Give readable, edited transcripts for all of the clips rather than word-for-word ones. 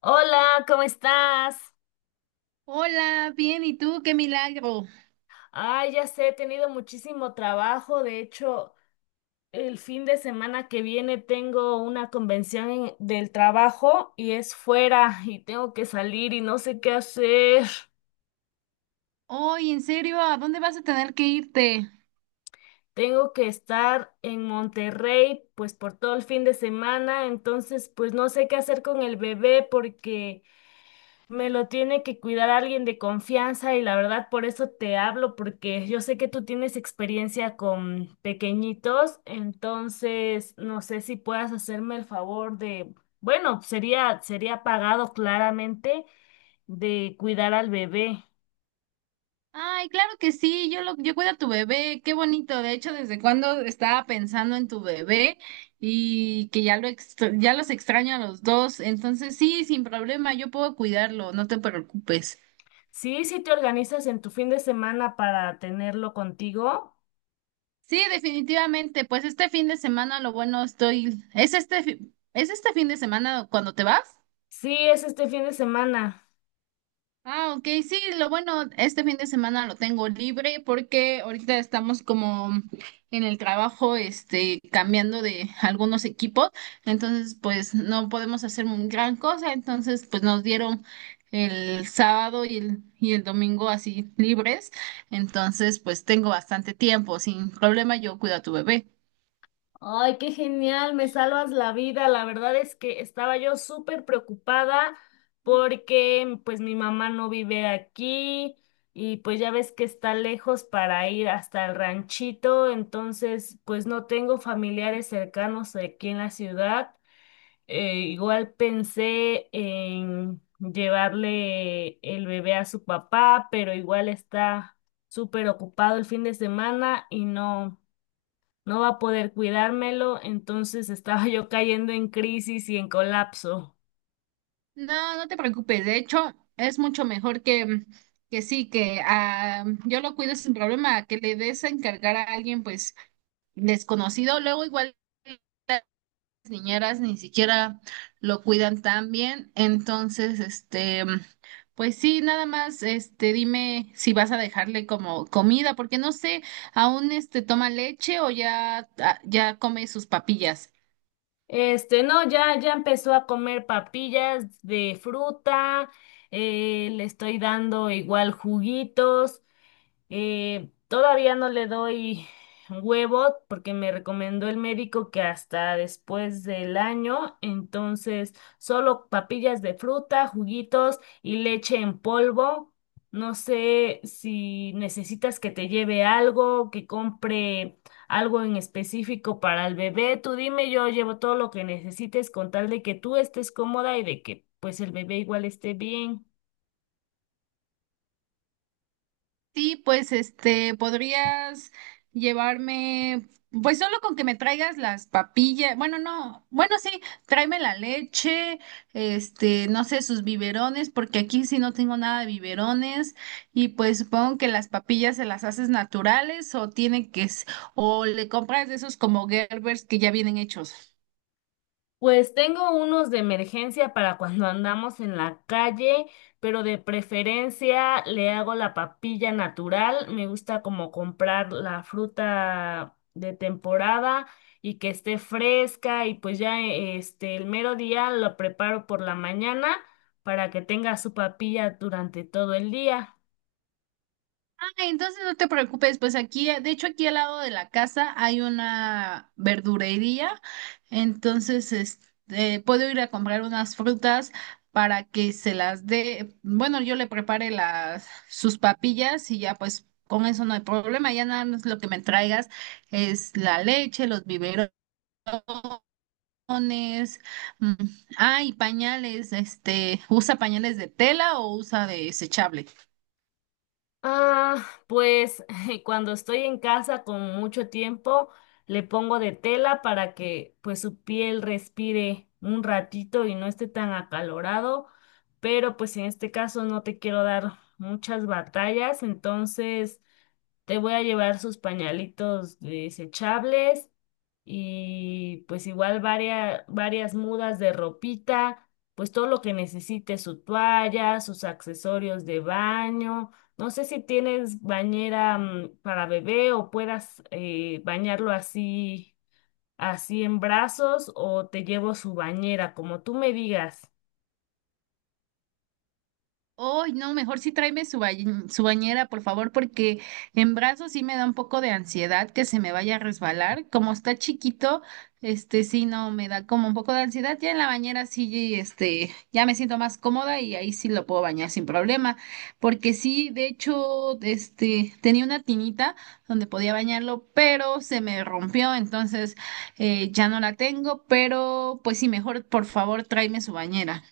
Hola, ¿cómo estás? Hola, bien, ¿y tú? ¡Qué milagro! Ay, ya sé, he tenido muchísimo trabajo. De hecho, el fin de semana que viene tengo una convención del trabajo y es fuera y tengo que salir y no sé qué hacer. Hoy, en serio, ¿a dónde vas a tener que irte? Tengo que estar en Monterrey pues por todo el fin de semana, entonces pues no sé qué hacer con el bebé porque me lo tiene que cuidar alguien de confianza y la verdad por eso te hablo, porque yo sé que tú tienes experiencia con pequeñitos, entonces no sé si puedas hacerme el favor de, bueno, sería pagado claramente, de cuidar al bebé. Ay, claro que sí, yo cuido a tu bebé, qué bonito. De hecho, desde cuando estaba pensando en tu bebé y que ya los extraño a los dos. Entonces, sí, sin problema, yo puedo cuidarlo, no te preocupes. Sí, si te organizas en tu fin de semana para tenerlo contigo. Sí, definitivamente, pues este fin de semana lo bueno estoy. Es este fin de semana cuando te vas? Sí, es este fin de semana. Ah, ok, sí, lo bueno, este fin de semana lo tengo libre porque ahorita estamos como en el trabajo, este, cambiando de algunos equipos, entonces pues no podemos hacer un gran cosa, entonces pues nos dieron el sábado y el domingo así libres, entonces pues tengo bastante tiempo, sin problema yo cuido a tu bebé. Ay, qué genial, me salvas la vida. La verdad es que estaba yo súper preocupada porque pues mi mamá no vive aquí y pues ya ves que está lejos para ir hasta el ranchito, entonces pues no tengo familiares cercanos aquí en la ciudad. Igual pensé en llevarle el bebé a su papá, pero igual está súper ocupado el fin de semana y no va a poder cuidármelo, entonces estaba yo cayendo en crisis y en colapso. No, no te preocupes. De hecho, es mucho mejor que, que sí, que ah, yo lo cuido sin problema, a que le des a encargar a alguien, pues, desconocido. Luego igual las niñeras ni siquiera lo cuidan tan bien. Entonces, este, pues sí, nada más, este, dime si vas a dejarle como comida, porque no sé, aún este toma leche o ya, ah, ya come sus papillas. No, ya empezó a comer papillas de fruta, le estoy dando igual juguitos. Todavía no le doy huevo porque me recomendó el médico que hasta después del año, entonces solo papillas de fruta, juguitos y leche en polvo. No sé si necesitas que te lleve algo, que compre algo en específico para el bebé. Tú dime, yo llevo todo lo que necesites con tal de que tú estés cómoda y de que pues el bebé igual esté bien. Sí, pues este, podrías llevarme, pues solo con que me traigas las papillas, bueno, no, bueno, sí, tráeme la leche, este, no sé, sus biberones, porque aquí sí no tengo nada de biberones, y pues supongo que las papillas se las haces naturales o o le compras de esos como Gerbers que ya vienen hechos. Pues tengo unos de emergencia para cuando andamos en la calle, pero de preferencia le hago la papilla natural. Me gusta como comprar la fruta de temporada y que esté fresca y pues ya el mero día lo preparo por la mañana para que tenga su papilla durante todo el día. Ay, entonces no te preocupes, pues aquí, de hecho aquí al lado de la casa hay una verdurería, entonces este, puedo ir a comprar unas frutas para que se las dé, bueno, yo le prepare sus papillas y ya pues con eso no hay problema, ya nada más lo que me traigas es la leche, los biberones, mm, y pañales, este, ¿usa pañales de tela o usa de desechable? Ah, pues cuando estoy en casa con mucho tiempo, le pongo de tela para que pues su piel respire un ratito y no esté tan acalorado, pero pues en este caso no te quiero dar muchas batallas, entonces te voy a llevar sus pañalitos desechables y pues igual varias, varias mudas de ropita, pues todo lo que necesite, su toalla, sus accesorios de baño. No sé si tienes bañera para bebé o puedas bañarlo así, así en brazos o te llevo su bañera, como tú me digas. Ay, no, mejor sí tráeme su bañera, por favor, porque en brazos sí me da un poco de ansiedad que se me vaya a resbalar. Como está chiquito, este sí, no, me da como un poco de ansiedad. Ya en la bañera sí, este, ya me siento más cómoda y ahí sí lo puedo bañar sin problema. Porque sí, de hecho, este, tenía una tinita donde podía bañarlo, pero se me rompió, entonces ya no la tengo, pero pues sí, mejor por favor tráeme su bañera.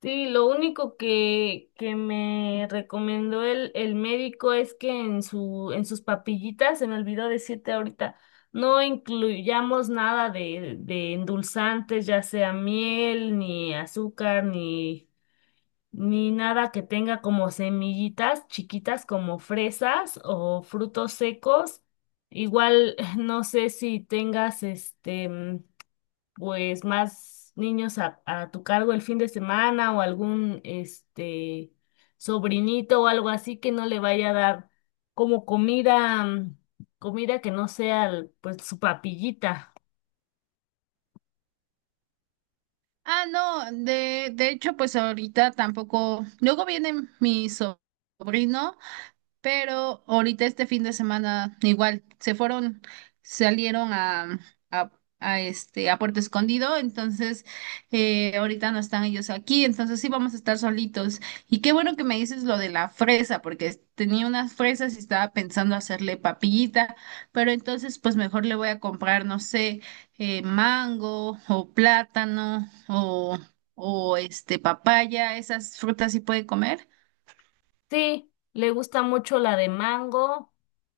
Sí, lo único que me recomendó el médico es que en sus papillitas, se me olvidó decirte ahorita, no incluyamos nada de endulzantes, ya sea miel, ni azúcar, ni nada que tenga como semillitas chiquitas como fresas o frutos secos. Igual, no sé si tengas pues más niños a tu cargo el fin de semana o algún sobrinito o algo así que no le vaya a dar como comida que no sea pues su papillita. Ah, no, de hecho, pues ahorita tampoco. Luego viene mi sobrino pero ahorita este fin de semana igual se fueron, salieron a, este a Puerto Escondido, entonces ahorita no están ellos aquí, entonces sí vamos a estar solitos. Y qué bueno que me dices lo de la fresa, porque tenía unas fresas y estaba pensando hacerle papillita, pero entonces pues mejor le voy a comprar, no sé, mango o plátano, o este papaya, esas frutas sí puede comer. Sí, le gusta mucho la de mango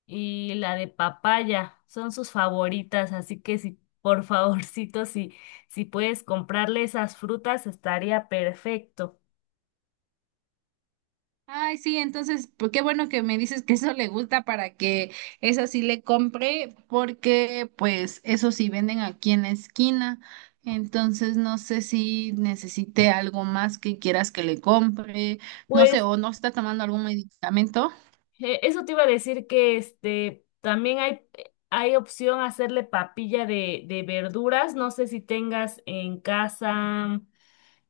y la de papaya, son sus favoritas, así que si por favorcito, si puedes comprarle esas frutas, estaría perfecto. Ay, sí, entonces, pues qué bueno que me dices que eso le gusta para que eso sí le compre, porque pues eso sí venden aquí en la esquina. Entonces, no sé si necesite algo más que quieras que le compre, no sé, Pues, o no está tomando algún medicamento. Eso te iba a decir que este también hay opción hacerle papilla de verduras. No sé si tengas en casa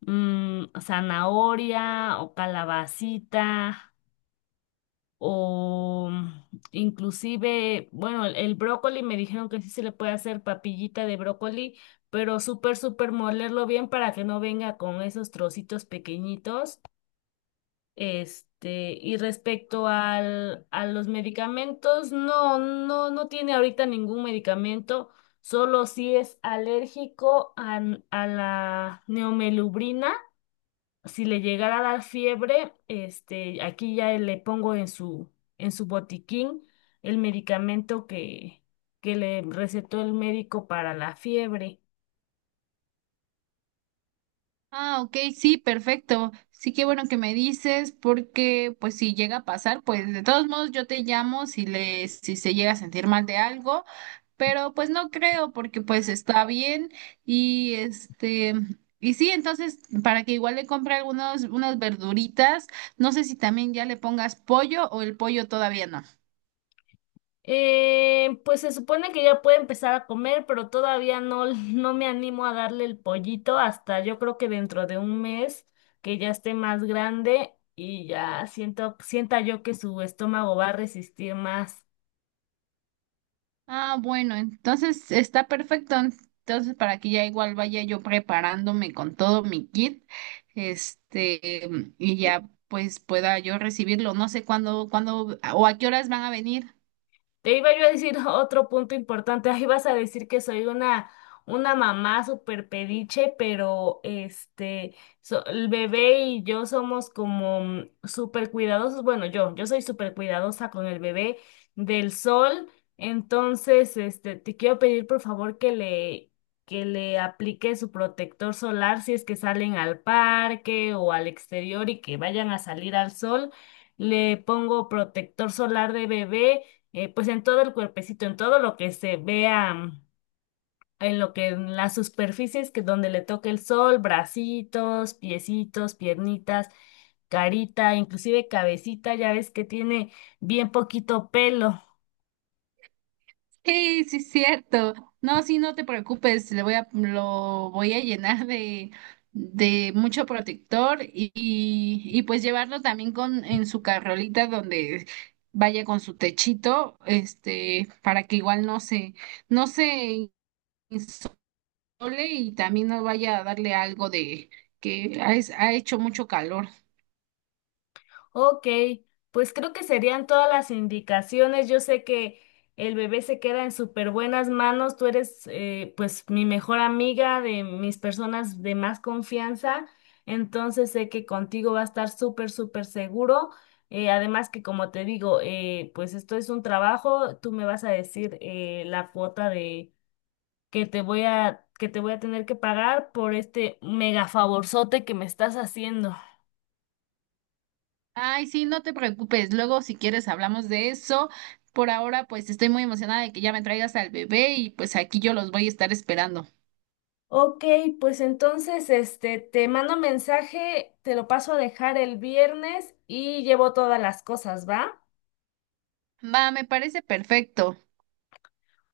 zanahoria o calabacita o inclusive, bueno, el brócoli me dijeron que sí se le puede hacer papillita de brócoli, pero súper, súper molerlo bien para que no venga con esos trocitos pequeñitos. Y respecto a los medicamentos, no, no, no tiene ahorita ningún medicamento, solo si es alérgico a la neomelubrina. Si le llegara a dar fiebre, aquí ya le pongo en su botiquín el medicamento que le recetó el médico para la fiebre. Ah, ok, sí, perfecto. Sí, qué bueno que me dices, porque pues si llega a pasar, pues de todos modos yo te llamo si se llega a sentir mal de algo, pero pues no creo, porque pues está bien y este, y sí, entonces para que igual le compre algunos, unas verduritas, no sé si también ya le pongas pollo o el pollo todavía no. Pues se supone que ya puede empezar a comer, pero todavía no, no me animo a darle el pollito hasta yo creo que dentro de un mes, que ya esté más grande y ya sienta yo que su estómago va a resistir más. Ah, bueno, entonces está perfecto. Entonces, para que ya igual vaya yo preparándome con todo mi kit, este, y ya pues pueda yo recibirlo. No sé cuándo o a qué horas van a venir. Te iba yo a decir otro punto importante. Ahí vas a decir que soy una mamá súper pediche, pero el bebé y yo somos como súper cuidadosos. Bueno, yo soy súper cuidadosa con el bebé del sol. Entonces, te quiero pedir por favor que le aplique su protector solar si es que salen al parque o al exterior y que vayan a salir al sol. Le pongo protector solar de bebé, pues en todo el cuerpecito, en todo lo que se vea, en lo que, en las superficies que donde le toque el sol, bracitos, piecitos, piernitas, carita, inclusive cabecita, ya ves que tiene bien poquito pelo. Sí, sí, cierto. No, sí, no te preocupes, lo voy a llenar de mucho protector y pues llevarlo también en su carrolita donde vaya con su techito, este, para que igual no se insole y también no vaya a darle algo de ha hecho mucho calor. Ok, pues creo que serían todas las indicaciones. Yo sé que el bebé se queda en súper buenas manos. Tú eres, pues mi mejor amiga, de mis personas de más confianza. Entonces sé que contigo va a estar súper, súper seguro. Además que como te digo, pues esto es un trabajo. Tú me vas a decir, la cuota de que te voy a, que te voy a tener que pagar por este mega favorzote que me estás haciendo. Ay, sí, no te preocupes. Luego, si quieres, hablamos de eso. Por ahora, pues estoy muy emocionada de que ya me traigas al bebé y pues aquí yo los voy a estar esperando. Ok, pues entonces te mando mensaje, te lo paso a dejar el viernes y llevo todas las cosas, ¿va? Va, me parece perfecto.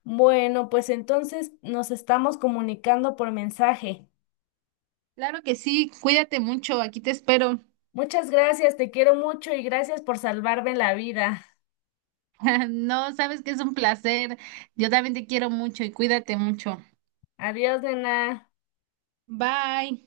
Bueno, pues entonces nos estamos comunicando por mensaje. Claro que sí, cuídate mucho, aquí te espero. Muchas gracias, te quiero mucho y gracias por salvarme la vida. No, sabes que es un placer. Yo también te quiero mucho y cuídate mucho. Adiós, nena. Bye.